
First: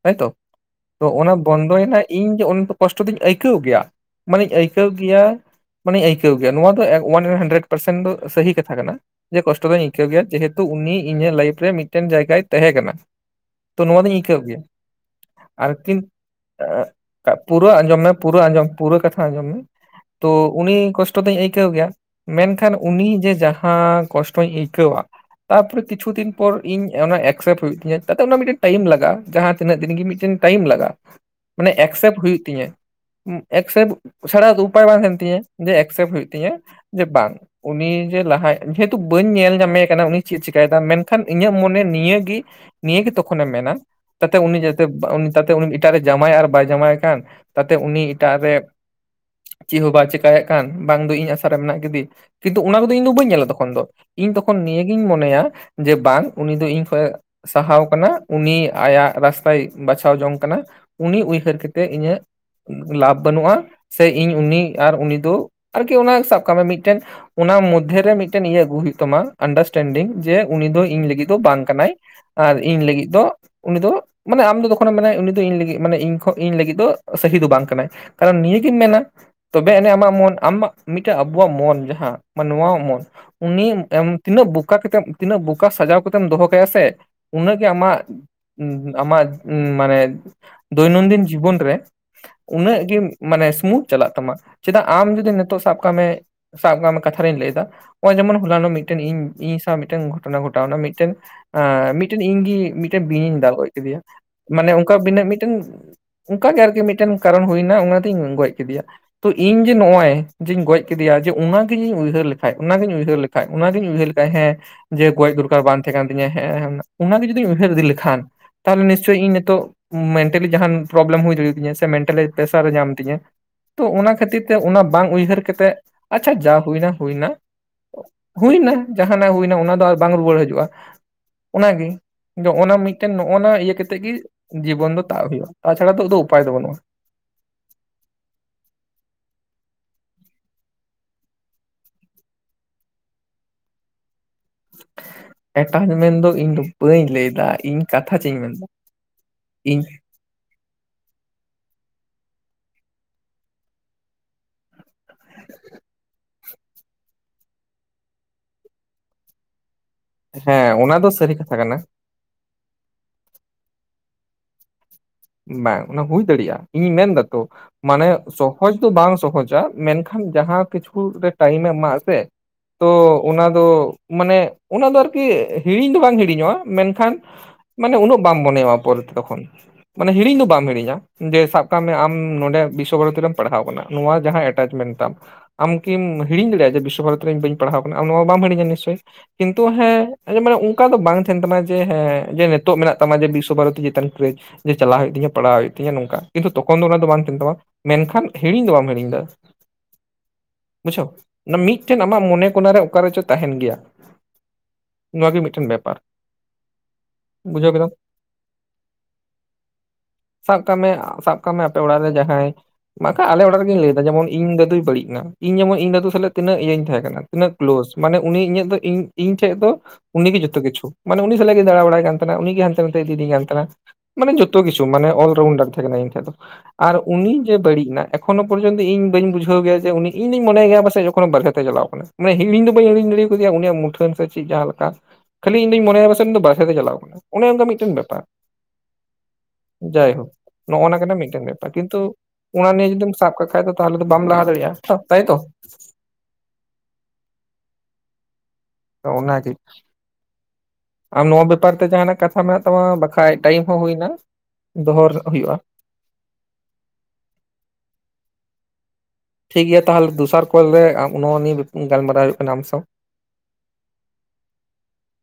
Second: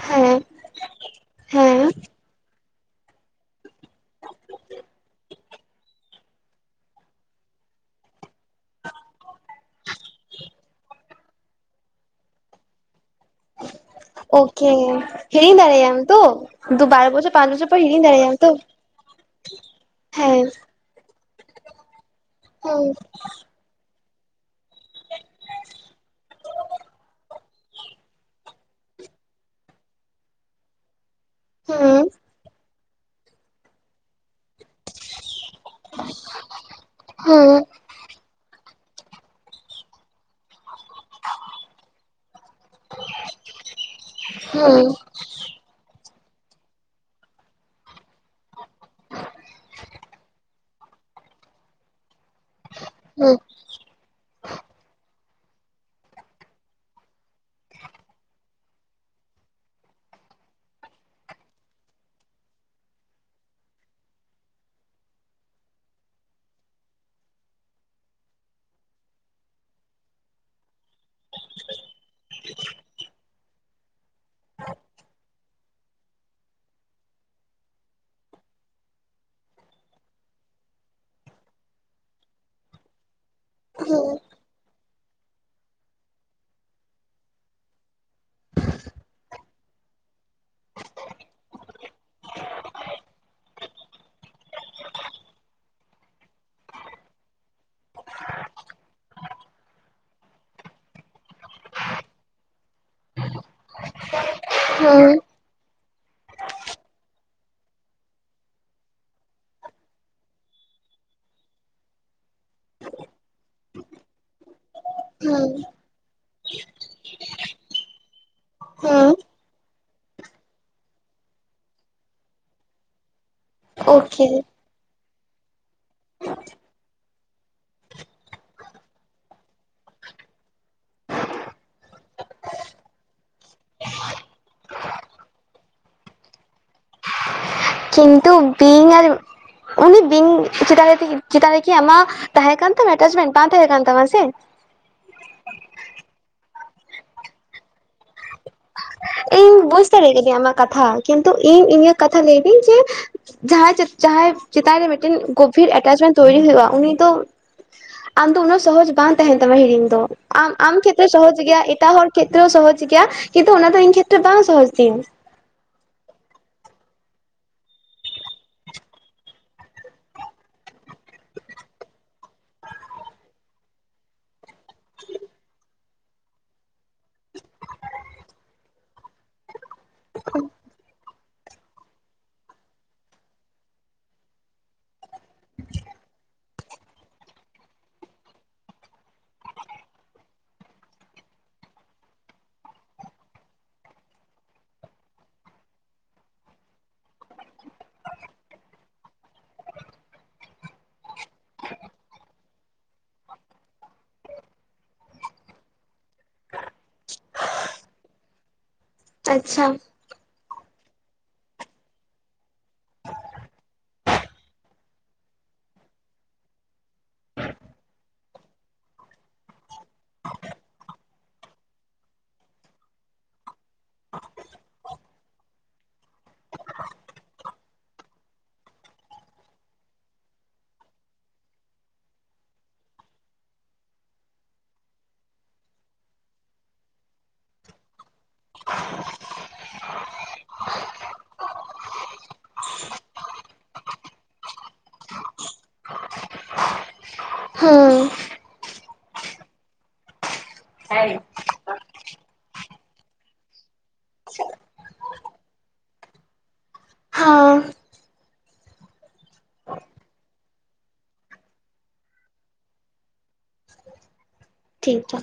ᱛᱟᱭᱛᱚ ᱦᱮᱸ ᱛᱚ ᱚᱱᱟ ᱦᱮᱸ ᱵᱚᱱᱫᱚᱭᱮᱱᱟ ᱤᱧ ᱫᱚᱼᱼ ᱠᱚᱥᱴᱚ ᱫᱚᱧ ᱟᱹᱭᱠᱟᱹᱣ ᱜᱮᱭᱟ ᱢᱟᱱᱮᱧ ᱟᱹᱭᱠᱟᱹᱣ ᱜᱮᱭᱟᱼᱼ ᱢᱟᱱᱮᱧ ᱟᱹᱭᱠᱟᱹᱣ ᱜᱮᱭᱟ ᱱᱚᱣᱟ ᱫᱚ ᱣᱟᱱ ᱦᱟᱱᱰᱨᱮᱰ ᱯᱟᱨᱥᱮᱱᱴ ᱫᱚ ᱥᱟᱹᱦᱤ ᱠᱟᱛᱷᱟ ᱠᱟᱱᱟ᱾ ᱡᱮ ᱠᱚᱥᱴᱚ ᱫᱚᱧ ᱟᱹᱭᱠᱟᱹᱣ ᱜᱮᱭᱟ ᱡᱮᱦᱮᱛᱩ ᱩᱱᱤ ᱤᱧᱟᱹᱜ ᱞᱟᱭᱤᱯᱷ ᱨᱮ ᱢᱤᱫᱴᱮᱱ ᱡᱟᱭᱜᱟᱭ ᱛᱟᱦᱮᱸ ᱠᱟᱱᱟ, ᱛᱚ ᱱᱚᱣᱟ ᱫᱚᱧ ᱟᱹᱭᱠᱟᱹᱣ ᱜᱮᱭᱟ ᱳᱠᱮ ᱦᱤᱲᱤᱧ ᱟᱨ ᱫᱟᱲᱮᱭᱟᱜ ᱟᱢ ᱠᱤᱱᱛᱩ ᱛᱚ ᱫᱩ ᱵᱟᱨ ᱵᱚᱪᱷᱚᱨ ᱯᱟᱸᱪ ᱵᱚᱪᱷᱚᱨ ᱯᱩᱨᱟᱹ ᱯᱚᱨ ᱟᱸᱡᱚᱢ ᱦᱤᱲᱤᱧ ᱢᱮ ᱫᱟᱲᱮᱭᱟᱜ ᱯᱩᱨᱟ. ᱟᱢ ᱛᱚ ᱟᱸᱚᱢ ᱯᱩᱨᱟᱹ ᱠᱟᱛᱷᱟ ᱟᱸᱡᱚᱢ ᱢᱮ ᱛᱚᱼᱼ ᱦᱮᱸ ᱩᱱᱤ ᱠᱚᱥᱴᱚ ᱫᱚᱧ ᱟᱹᱭᱠᱟᱹᱣ ᱜᱮᱭᱟ ᱢᱮᱱᱠᱷᱟᱱ ᱦᱮᱸ ᱩᱱᱤ ᱡᱮ ᱡᱟᱦᱟᱸ ᱠᱚᱥᱴᱚᱧ ᱟᱹᱭᱠᱟᱹᱣᱟᱼᱼ ᱛᱟᱯᱚᱨᱮ ᱠᱤᱪᱷᱩ ᱫᱤᱱᱚᱨ ᱯᱟᱨ ᱤᱧ ᱚᱱᱟ ᱮᱠᱥᱮᱯᱴ ᱦᱩᱭᱩᱜ ᱛᱤᱧᱟᱹ ᱛᱟᱛᱮ ᱚᱱᱟ ᱢᱤᱫᱴᱮᱱ ᱴᱟᱭᱤᱢ ᱞᱟᱜᱟᱜᱼᱟ ᱡᱟᱦᱟᱸ ᱛᱤᱱᱟᱹᱜ ᱫᱤᱱ ᱜᱮ ᱢᱤᱫᱴᱮᱱᱼᱼ ᱴᱟᱭᱢ ᱞᱟᱜᱟ ᱢᱟᱱᱮ ᱮᱠᱥᱮᱯᱴ ᱦᱮᱸ ᱦᱩᱭᱩᱜ ᱛᱤᱧᱟᱹ ᱮᱠᱥᱮᱯᱴ ᱪᱷᱟᱲᱟ ᱩᱯᱟᱭ ᱵᱟᱝ ᱛᱟᱦᱮᱱ ᱛᱤᱧᱟᱹ᱾ ᱡᱮ ᱮᱠᱥᱮᱯ ᱦᱳᱭᱳᱜ ᱛᱤᱧᱟᱹ ᱡᱮ ᱵᱟᱝ ᱩᱱᱤ ᱡᱮ ᱞᱟᱦᱟᱭᱼᱼ ᱡᱮᱦᱮᱛᱩ ᱵᱟᱹᱧ ᱧᱮᱞ ᱧᱟᱢᱮ ᱠᱟᱱᱟ ᱩᱱᱤ ᱪᱮᱫ ᱪᱮᱤᱠᱟᱭᱮᱫᱟ ᱢᱮᱱᱠᱷᱟᱱ ᱤᱧᱟᱹᱜ ᱢᱚᱱᱮ ᱱᱤᱭᱟᱹᱜᱮᱼᱼ ᱱᱤᱭᱟᱹ ᱜᱮ ᱛᱚᱠᱷᱚᱱᱮᱢ ᱢᱮᱱᱟ ᱛᱟᱛᱮ ᱩᱱᱤ ᱡᱟᱛᱮ ᱦᱮᱸ ᱩᱱᱤ ᱛᱟᱛᱮ ᱩᱱᱤ ᱮᱴᱟᱜ ᱨᱮ ᱡᱟᱶᱟᱭ ᱟᱨ ᱵᱟᱭ ᱡᱟᱶᱟᱭ ᱠᱟᱱ ᱛᱟᱛᱮ ᱩᱱᱤ ᱮᱴᱟᱜ ᱨᱮᱼᱼ ᱪᱮᱫ ᱦᱚᱸ ᱵᱟᱭ ᱪᱮᱤᱠᱟᱭᱮᱫ ᱠᱟᱱ ᱵᱟᱝ ᱫᱚ ᱤᱧ ᱟᱥᱟᱨᱮ ᱢᱮᱱᱟᱜ ᱠᱟᱫᱤᱼᱼ ᱠᱤᱱᱛᱩ ᱚᱱᱟ ᱠᱚᱫᱚ ᱤᱧ ᱫᱚ ᱵᱟᱹᱧ ᱧᱮᱞᱟ ᱛᱚᱠᱷᱚᱱ ᱫᱚ ᱤᱧ ᱛᱚᱠᱷᱚᱱ ᱱᱤᱭᱟᱹᱜᱤᱧ ᱢᱚᱱᱮᱭᱟ ᱡᱮ ᱵᱟᱝ ᱩᱱᱤ ᱫᱚ ᱤᱧ ᱠᱷᱚᱼᱼ ᱥᱟᱦᱟᱣ ᱠᱟᱱᱟ ᱩᱱᱤ ᱟᱭᱟᱜ ᱨᱟᱥᱛᱟᱭ ᱵᱟᱪᱷᱟᱣ ᱡᱚᱝ ᱠᱟᱱᱟ᱾ ᱩᱱᱤ ᱩᱭᱦᱟᱹᱨ ᱠᱟᱛᱮᱮᱫ ᱤᱧᱟᱹᱜ ᱞᱟᱵᱷ ᱵᱟᱹᱱᱩᱜᱼᱟ᱾ ᱥᱮ ᱤᱧ ᱩᱱᱤ ᱟᱨ ᱩᱱᱤ ᱫᱚ ᱟᱨᱠᱤ ᱚᱱᱟ ᱥᱟᱵ ᱠᱟᱜ ᱢᱮ ᱢᱤᱫᱴᱮᱱ ᱚᱱᱟ ᱢᱚᱫᱽᱫᱷᱮ ᱨᱮ ᱢᱤᱫᱴᱮᱱ ᱤᱭᱟᱹ ᱟᱹᱜᱩ ᱦᱩᱭᱩᱜ ᱛᱟᱢᱟ ᱟᱱᱰᱟᱨᱥᱴᱮᱱᱰᱤᱝ ᱡᱮ ᱩᱱᱤ ᱫᱚ ᱤᱧ ᱞᱟᱹᱜᱤᱫ ᱫᱚ ᱵᱟᱝ ᱠᱟᱱᱟᱭ᱾ ᱟᱨ ᱤᱧ ᱞᱟᱹᱜᱤᱫ ᱫᱚ ᱩᱱᱤ ᱫᱚ ᱢᱟᱱᱮ ᱟᱢ ᱫᱚ ᱛᱚᱠᱷᱚᱱᱮᱢ ᱢᱮᱱᱟ ᱩᱱᱤ ᱫᱚ ᱤᱧ ᱞᱟᱹᱜᱤᱫᱼᱼ ᱢᱟᱱᱮ ᱤᱧ ᱤᱧ ᱞᱟᱹᱜᱤᱫ ᱫᱚ ᱥᱟᱹᱦᱤ ᱫᱚ ᱵᱟᱝ ᱠᱟᱱᱟᱭ ᱠᱟᱨᱚᱱ ᱱᱤᱭᱟᱹᱜᱤᱢ ᱢᱮᱱᱟᱼᱼ ᱛᱚᱵ ᱮᱱᱮ ᱟᱢᱟᱜ ᱢᱚᱱ ᱟᱢᱟᱜ ᱢᱤᱫᱴᱮᱱ ᱟᱵᱚᱣᱟᱜ ᱢᱚᱱ ᱡᱟᱦᱟᱸ ᱱᱚᱣᱟ ᱢᱚᱱ ᱾ ᱩᱱᱤ ᱦᱮᱸ ᱟᱢ ᱛᱤᱱᱟᱹᱜ ᱵᱚᱠᱟ ᱠᱟᱛᱮ ᱛᱤᱱᱟᱹᱜ ᱵᱚᱠᱟ ᱥᱟᱡᱟᱣ ᱠᱟᱛᱮᱢ ᱫᱚᱦᱚ ᱠᱟᱭᱟ ᱥᱮ? ᱩᱱᱟᱹᱜ ᱜᱮ ᱟᱢᱟᱜ, ᱟᱢᱟᱜ ᱢᱟᱱᱮ ᱹᱹᱹ ᱫᱳᱱᱚᱱᱫᱤᱱ ᱡᱤᱵᱚᱱ ᱨᱮ ᱹᱹᱹ ᱾ ᱩᱱᱟᱹᱜ ᱜᱮ ᱢᱟᱱᱮ ᱥᱩᱢᱩᱛᱷ ᱪᱟᱞᱟᱜ ᱛᱟᱢᱟ ᱪᱮᱫᱟᱜ ᱟᱢ ᱡᱩᱫᱤ ᱱᱤᱛᱚᱜ ᱥᱟᱵ ᱠᱟᱜ ᱢᱮ ᱹᱹᱹ᱾ ᱥᱟᱵ ᱠᱟᱜ ᱢᱮ ᱠᱟᱛᱷᱟ ᱨᱤᱧ ᱞᱟᱹᱭᱫᱟ ᱥᱟᱵ ᱠᱟᱜ ᱢᱮ ᱠᱟᱛᱷᱟ ᱨᱮᱧ ᱞᱟᱹᱭ, ᱫᱟ ᱱᱚ ᱜᱼᱚᱸᱭ ᱡᱮᱢᱚᱱ ᱦᱚᱞᱟᱱᱚᱜ ᱢᱤᱫᱴᱮᱱ ᱤᱧ ᱤᱧ ᱥᱟᱶ ᱢᱤᱫᱴᱟᱝ ᱜᱷᱚᱴᱚᱱᱟ ᱜᱷᱚᱴᱟᱣ ᱱᱟ ᱢᱤᱫᱴᱟᱝ ᱹᱹᱹ ᱟᱸᱻᱢᱤᱫᱴᱮᱱ ᱤᱧ ᱜᱤᱧ ᱢᱤᱫᱴᱟᱝ ᱵᱤᱧᱤᱧ ᱫᱟᱞ ᱜᱚᱡ ᱠᱮᱫᱮᱭᱟ, ᱢᱟᱱᱮ ᱚᱱᱠᱟ ᱦᱮᱸ ᱵᱤᱱᱟᱹ ᱢᱤᱫᱹᱹᱹᱹ᱾ ᱢᱤᱫᱴᱟᱝ ᱚᱱᱠᱟᱜᱮ ᱟᱨᱠᱤ ᱢᱤᱫᱴᱮᱱ ᱠᱟᱨᱚᱱ ᱦᱩᱭᱱᱟ ᱚᱱᱟᱛᱤᱧ ᱜᱚᱡ ᱠᱮᱫᱮᱭᱟ᱾ ᱛᱚ, ᱤᱧ ᱡᱮ ᱱᱚᱜᱼᱚᱭ ᱡᱮᱧ ᱜᱚᱡ ᱠᱮᱫᱮᱭᱟ ᱡᱮ ᱚᱱᱟᱜᱤᱧ ᱩᱭᱦᱟᱹᱨ ᱞᱮᱠᱷᱟᱡ ᱚᱱᱟᱜᱤᱧ ᱩᱭᱦᱟᱹᱨ ᱞᱮᱹᱹᱹ ᱾ ᱦᱟᱸᱜ, ᱚᱱᱟ ᱜᱤᱧ ᱩᱭᱦᱟᱹᱨᱮᱫᱟ ᱦᱮᱸ! ᱡᱮ ᱜᱚᱡ ᱫᱚᱨᱠᱟᱨ ᱦᱩᱸ ᱵᱟᱝ ᱛᱮᱸᱦᱮᱸ ᱠᱟᱱ ᱛᱤᱧᱟᱹ ᱦᱮᱸ ᱚᱱᱟᱜᱮ ᱡᱩᱫᱤᱧ ᱩᱭᱦᱟᱹᱨ ᱤᱫᱤ ᱞᱮᱠᱷᱟᱱ ᱛᱟᱦᱚᱞᱮ ᱦᱩᱸ ᱱᱤᱥᱪᱳᱭ ᱤᱧ ᱱᱤᱛᱳᱜᱹᱹᱹ᱾ ᱢᱮᱱᱴᱟᱞᱤ ᱡᱟᱸᱦᱟᱸᱱ ᱯᱨᱚᱵᱽᱞᱮᱢ ᱦᱩᱭ ᱫᱟᱲᱮᱭᱟ ᱛᱤᱧᱟᱹ ᱥᱮ ᱢᱮᱱᱴᱟᱞᱤ ᱯᱨᱮᱥᱟᱨᱮ ᱧᱟᱢ ᱛᱤᱧᱟᱹ ᱛᱚ, ᱚᱱᱟ ᱳᱠᱮ ᱠᱷᱟᱹᱛᱤᱨ ᱛᱮ ᱚᱱᱟ ᱵᱟᱝ ᱩᱭᱦᱟᱹᱨ ᱠᱟᱛᱮᱜ ᱟᱪᱪᱷᱟ ᱡᱟ ᱦᱩᱭᱱᱟ ᱦᱩᱭᱱᱟ ᱾ ᱦᱩᱭᱱᱟ, ᱡᱟᱦᱟᱱᱟᱜ ᱦᱩᱭᱱᱟ ᱚᱱᱟ ᱫᱚ ᱵᱟᱝ ᱨᱩᱣᱟᱹᱲ ᱦᱤᱡᱩᱜᱼᱟ᱾ ᱚᱱᱟᱜᱮ ᱱᱚᱜᱱᱟ ᱢᱤᱫᱴᱟᱝ ᱱᱚᱜᱼᱱᱚᱣᱟ ᱤᱭᱟᱹ ᱠᱟᱛᱮᱜ ᱜᱮ ᱡᱤᱵᱚᱱ ᱫᱚ ᱾ ᱛᱟᱣᱰᱤᱭᱳ, ᱛᱟᱪᱷᱟᱲᱟ ᱱᱤᱛᱳᱜ ᱩᱯᱟᱭ ᱫᱚ ᱵᱟᱹᱱᱩᱜᱼᱟ᱾ ᱪᱷᱤᱱᱫᱩ ᱵᱤ ᱾ ᱤᱧ ᱟᱹᱛᱩ ᱾ ᱩᱱᱤ ᱵᱤᱧᱻ ᱪᱮᱫᱟᱜ-ᱫᱮᱹᱠᱷᱤ ᱪᱮᱫᱟᱜ-ᱫᱮᱹᱠᱷᱤ ᱟᱢᱟᱜ ᱛᱟᱦᱮᱸ ᱠᱟᱱ ᱛᱟᱢᱟ ᱮᱴᱟᱪᱢᱮᱱ? ᱵᱟᱝ ᱛᱟᱦᱮᱸ ᱠᱟᱱ ᱛᱟᱢᱟ ᱥᱮ ᱾ ᱮᱴᱟᱜ ᱨᱤᱢᱤᱞ ᱫᱚ ᱤᱧ ᱫᱚ ᱵᱟᱹᱧ ᱞᱟᱹᱭᱫᱟ ᱤᱧᱹᱹᱹ᱾ ᱤᱧ ᱵᱩᱡᱽ ᱫᱟᱲᱮᱭᱟᱠᱤᱫᱤᱧ ᱟᱢᱟᱜ ᱾ ᱠᱟᱛᱷᱟ, ᱠᱤᱱᱛᱩ ᱤᱧ ᱤᱧᱟᱹᱜ ᱠᱟᱛᱷᱟ ᱞᱟᱹᱭᱫᱟᱹᱧ ᱡᱮ ᱡᱟᱦᱟᱸᱭ- ᱡᱟᱦᱟᱸᱭ ᱪᱮᱛᱟᱱ ᱨᱮ ᱹᱹᱹ ᱴᱮᱱ ᱜᱚᱵᱷᱤᱨ ᱮᱴᱟᱪᱢᱮᱱᱴ ᱛᱚᱭᱭᱨᱤ ᱦᱩᱭᱩᱜᱼᱟ ᱩᱱᱤ ᱫᱚ ᱹᱹᱹ ᱟᱢ ᱫᱚ ᱩᱱᱟᱹᱜ ᱥᱚᱦᱚᱡᱽ ᱵᱟᱝ ᱛᱟᱦᱮᱱ ᱛᱟᱢᱟ ᱦᱤᱲᱤᱧ ᱫᱚ ᱟᱢ ᱦᱮᱸ ᱟᱢ ᱴᱷᱮᱱ ᱚᱱᱟ ᱫᱚ ᱥᱟᱹᱨᱤ ᱥᱚᱦᱚᱡᱽ ᱠᱟᱛᱷᱟ ᱜᱮᱭᱟ ᱠᱟᱱᱟ ᱮᱴᱟᱜ ᱦᱚᱲ ᱹᱹᱹ ᱠᱷᱮᱛᱨᱚ ᱥᱚᱦᱚᱡᱽ ᱜᱮᱭᱟ ᱠᱤᱱᱛᱩ ᱚᱱᱟ ᱫᱚ ᱤᱧ ᱠᱷᱮᱛᱨᱮ ᱵᱟᱝ ᱥᱚᱦᱚᱡᱽ ᱜᱮᱭᱟ ᱾ ᱵᱟᱝ, ᱚᱱᱟ ᱦᱩᱭ ᱫᱟᱲᱮᱭᱟᱜᱼᱟ ᱤᱧᱤᱧ ᱢᱮᱱ ᱫᱟᱛᱚ ᱾ ᱢᱟᱱᱮ ᱥᱚᱦᱚᱡ ᱫᱚ ᱵᱟᱝ ᱥᱚᱦᱚᱡᱟ ᱢᱮᱱᱠᱷᱟᱱ ᱡᱟᱦᱟᱸ ᱠᱤᱪᱷᱩ ᱨᱮ ᱴᱟᱭᱤᱢᱮᱢ ᱮᱢᱟᱜ ᱟᱥᱮᱹᱹᱹ ᱛᱚᱻ, ᱚᱱᱟ ᱫᱚ ᱢᱟᱱᱮ ᱚᱱᱟ ᱫᱚ ᱟᱨᱠᱤ ᱦᱤᱲᱤᱧ ᱫᱚ ᱵᱟᱝ ᱦᱤᱲᱤᱧᱚᱜᱼᱟ ᱢᱮᱱᱠᱷᱟᱱᱹᱹᱹ ᱢᱟᱱᱮ, ᱩᱱᱟᱹᱜ ᱵᱟᱢ ᱢᱚᱱᱮᱣᱟ ᱯᱚᱨ ᱛᱚᱠᱷᱚᱱ ᱢᱟᱱᱮ ᱦᱤᱲᱤᱧ ᱫᱚ ᱵᱟᱢ ᱦᱤᱲᱤᱧᱟ ᱾ ᱡᱮ, ᱥᱟᱵ ᱠᱟᱜ ᱢᱮ ᱟᱢ ᱱᱚᱰᱮ ᱵᱤᱥᱥᱚ ᱵᱷᱟᱨᱚᱛᱤ ᱨᱮᱢ ᱯᱟᱲᱦᱟᱣ ᱟᱠᱟᱱᱟ ᱱᱚᱣᱟ ᱡᱟᱦᱟᱸ ᱮᱴᱟᱪᱢᱮᱱᱴ ᱛᱟᱢ ᱾ ᱟᱢ ᱠᱤ ᱦᱤᱲᱤᱧ ᱫᱟᱲᱮᱭᱟᱜᱼᱟ ᱡᱮ ᱵᱤᱥᱥᱚ ᱵᱷᱚᱛᱤ ᱨᱮ ᱤᱧ ᱵᱟᱹᱧ ᱯᱟᱲᱦᱟᱣ ᱠᱟᱱᱟ ᱟᱢ ᱱᱚᱣᱟ ᱵᱟᱢᱦᱲᱤᱤᱧᱟ ᱱᱤᱥᱪᱚᱭ ᱾ ᱠᱤᱱᱛᱩ ᱦᱮᱸ ᱢᱟᱱᱮ ᱚᱱᱠᱟ ᱫᱚ ᱵᱟᱝ ᱠᱤᱱᱛᱩ ᱦᱮᱸ ᱟᱸᱡᱚᱢᱮ ᱱᱟᱜ ᱚᱱᱠᱟ ᱫᱚ ᱵᱟᱝ ᱛᱟᱦᱮᱱ ᱛᱟᱢᱟ ᱡᱮ ᱦᱮᱸ ᱡᱮ ᱱᱤᱛᱚᱜ ᱢᱮᱱᱟᱜ ᱛᱟᱢᱟ ᱡᱮ ᱵᱤᱥᱥᱚ ᱵᱷᱟᱨᱚᱛᱤ ᱪᱮᱛᱟᱱ ᱠᱨᱮ ᱾ ᱡᱮ ᱪᱟᱞᱟᱜ ᱦᱩᱭᱩᱜ ᱛᱤᱟᱹ ᱯᱟᱲᱟᱣ ᱦᱩᱭᱩᱜ ᱛᱤᱧᱟᱹ ᱱᱚᱝᱠᱟ ᱠᱤᱱᱛᱩ ᱪᱟᱞᱟᱣ ᱡᱮ, ᱪᱟᱞᱟᱣ ᱦᱳᱭᱳᱜ ᱯᱟᱰᱦᱟᱣ ᱦᱳᱭᱳᱜ ᱛᱤᱧᱟ ᱱᱚᱝᱠᱟ ᱠᱤᱱᱛᱩ ᱛᱚᱠᱷᱚᱱ ᱫᱚ ᱚᱱᱟ ᱫᱚ ᱵᱟᱝ ᱛᱟᱦᱮᱱ ᱛᱟᱢᱟ ᱢᱮᱱᱠᱷᱟᱱ ᱦᱤᱲᱤᱧ ᱫᱚ ᱵᱟᱢ ᱦᱤᱲᱤᱧ ᱮᱟ ᱾ [inaudible] ᱵᱩᱡᱷᱟᱹᱣ, ᱢᱤᱫᱴᱮᱱ ᱟᱢᱟᱜ ᱢᱚᱱᱮ ᱠᱚᱱᱟᱨᱮ ᱚᱠᱟᱨᱮ ᱪᱚ ᱛᱟᱦᱮᱱ ᱜᱮᱭᱟ ᱾ ᱱᱚᱣᱟᱣᱟᱜᱮ ᱢᱤᱫᱴᱮᱱ ᱵᱮᱯᱟᱨ, ᱵᱩᱡᱷᱟᱹᱣ ᱠᱮᱫᱟᱢ ᱾ ᱟᱪ-ᱪᱷᱟᱹᱹᱹᱹ ᱥᱟᱵ ᱠᱟᱜ ᱢᱮ ᱥᱟᱵ ᱠᱟᱜ ᱢᱮ ᱟᱯᱮ ᱚᱲᱟᱜ ᱨᱮ ᱡᱟᱦᱟᱸᱭᱹᱹᱹ ᱵᱟᱝᱠᱷᱟᱱ ᱟᱞᱮ ᱚᱲᱟᱜ ᱨᱮᱜᱧ ᱞᱟᱹᱭᱫᱟ ᱵᱟᱠᱷᱟ ᱟᱞᱮᱚᱲᱟᱜ ᱨᱮ ᱜᱤᱧ ᱞᱟᱹᱭ ᱮᱫᱟ ᱡᱮᱢᱚᱱ ᱤᱧ ᱫᱟᱹᱫᱩᱭ ᱵᱟᱹᱲᱤᱡ ᱮᱱᱟ ᱤᱧ ᱡᱮᱢᱚᱱ ᱤᱧ ᱫᱟᱹᱫᱩ ᱥᱟᱞᱟᱜ ᱛᱤᱱᱟᱹᱜ ᱤᱭᱟᱹᱧ ᱛᱟᱦᱮᱸ ᱠᱟᱱᱟ ᱾ ᱛᱤᱱᱟᱹᱜ ᱠᱞᱳᱥ, ᱢᱟᱱᱮ ᱩᱱᱤ ᱤᱧᱟᱹᱜ ᱫᱚ ᱤᱧ ᱴᱷᱮᱡ ᱫᱚᱹᱹᱹ ᱩᱱᱤᱜᱮ ᱡᱚᱛᱚ ᱠᱤᱪᱷᱩ ᱢᱟᱱᱮ ᱩᱱᱤ ᱥᱟᱞᱟᱜ ᱜᱮᱧ ᱫᱟᱲᱟ ᱵᱟᱲᱟᱭ ᱠᱟᱱ ᱛᱟᱦᱮᱱᱟ ᱩᱱᱤᱜᱮ ᱦᱟᱱᱛᱮ ᱱᱟᱛᱮ ᱤᱫᱤᱭᱤᱧ ᱠᱟᱱ ᱛᱟᱦᱮᱸᱱᱟ ᱾ ᱢᱟᱱᱮ ᱡᱚᱛᱚ ᱠᱪᱷᱩ ᱢᱟᱱᱮ ᱚᱞ ᱨᱟᱩᱱᱰᱟᱨ ᱛᱟᱦᱮᱸ ᱠᱟᱱᱟᱭ ᱤᱧ ᱴᱷᱮᱡ ᱫᱚ ᱾ ᱟᱨ ᱩᱱᱤ ᱡᱮ ᱵᱟᱹᱲᱤᱡ ᱮᱱᱟ ᱮᱠᱷᱚᱱᱳ ᱯᱚᱨᱡᱚᱱᱛ ᱤᱧ ᱵᱟᱹᱧ ᱵᱩᱡᱷᱟᱹᱣ ᱜᱮᱭᱟᱡᱮ ᱩᱱᱤ ᱤᱧ ᱫᱚᱧ ᱢᱚᱱᱮᱭᱟ ᱯᱟᱥᱮᱡ ᱡᱚᱠᱷᱚᱱ ᱵᱟᱨᱦᱮᱛᱮ ᱪᱟᱞᱟᱣ ᱟᱠᱟᱱᱟ ᱾ ᱢᱟᱱᱮ ᱦᱤᱲᱤᱧ ᱫᱚ ᱵᱟᱹᱧ ᱦᱤᱲᱤᱧ ᱫᱟᱲᱮ ᱭᱟᱯᱮᱭᱟ ᱩᱱᱤᱭᱟᱜ ᱢᱩᱴᱷᱟᱹᱱ ᱥᱮ ᱪᱮᱫ ᱡᱟᱦᱟᱸ ᱞᱮᱠᱟ ᱾ ᱠᱷᱟᱹᱞᱤ ᱤᱧ ᱫᱩᱧ ᱢᱚᱱᱮᱭᱟ ᱯᱟᱥᱮ ᱩᱱᱤ ᱫᱚ ᱵᱟᱨᱦᱮᱨᱮ ᱪᱟᱞᱟᱣ ᱠᱟᱱᱟ ᱚᱱᱮ ᱚᱱᱠᱟ ᱢᱤᱫᱴᱟᱝ ᱵᱮᱯᱟᱨ ᱾ ᱡᱟᱭᱦᱳᱠ, ᱱᱚᱜᱼᱚ ᱱᱚᱣᱟ ᱠᱟᱱᱟ ᱢᱤᱫᱴᱟᱝ ᱵᱮᱯᱟᱨ ᱠᱤᱱᱛᱩ ᱹᱹᱹ ᱚᱱᱟ ᱱᱤᱭᱟᱹ ᱡᱩᱫᱤᱢ ᱥᱟᱵ ᱠᱟᱜ ᱠᱷᱟᱱ ᱫᱚ ᱛᱟᱦᱚᱞᱮ ᱫᱚ ᱵᱟᱢ ᱞᱟᱦᱟ ᱫᱟᱲᱮᱭᱟᱜᱼᱟ ᱛᱟᱭᱛᱚ ᱾ ᱦᱟᱻ ᱣᱻ ᱾ ᱱᱚᱜ ᱱᱟ ᱜᱮ ᱾ ᱦᱮᱸ ᱟᱢ ᱱᱚᱣᱟ ᱵᱮᱯᱟᱨ ᱛᱮ ᱡᱟᱦᱱᱟᱜ ᱠᱟᱛᱷᱟ ᱢᱮᱱᱟᱜ ᱛᱟᱢᱟ ᱵᱟᱠᱷᱟᱡ ᱴᱟᱭᱤᱢ ᱦᱚᱸ ᱦᱩᱭᱱᱟ ᱫᱚᱦᱚᱨ ᱦᱩᱭᱩᱜ-ᱟ ᱦᱟᱸ ᱴᱷᱤᱠ ᱜᱮᱭᱟ ᱛᱟᱦᱚᱞᱮ ᱫᱚᱥᱟᱨ ᱠᱚᱞ ᱨᱮ ᱟᱢ ᱱᱚᱣᱟ ᱱᱤᱭᱟᱹ ᱜᱟᱞᱢᱟᱨᱟᱣ ᱦᱩᱭᱩᱜ ᱠᱟᱱᱟ ᱟᱢ ᱥᱟᱶ ᱴᱷᱤᱠ ᱜᱮᱭᱟ᱾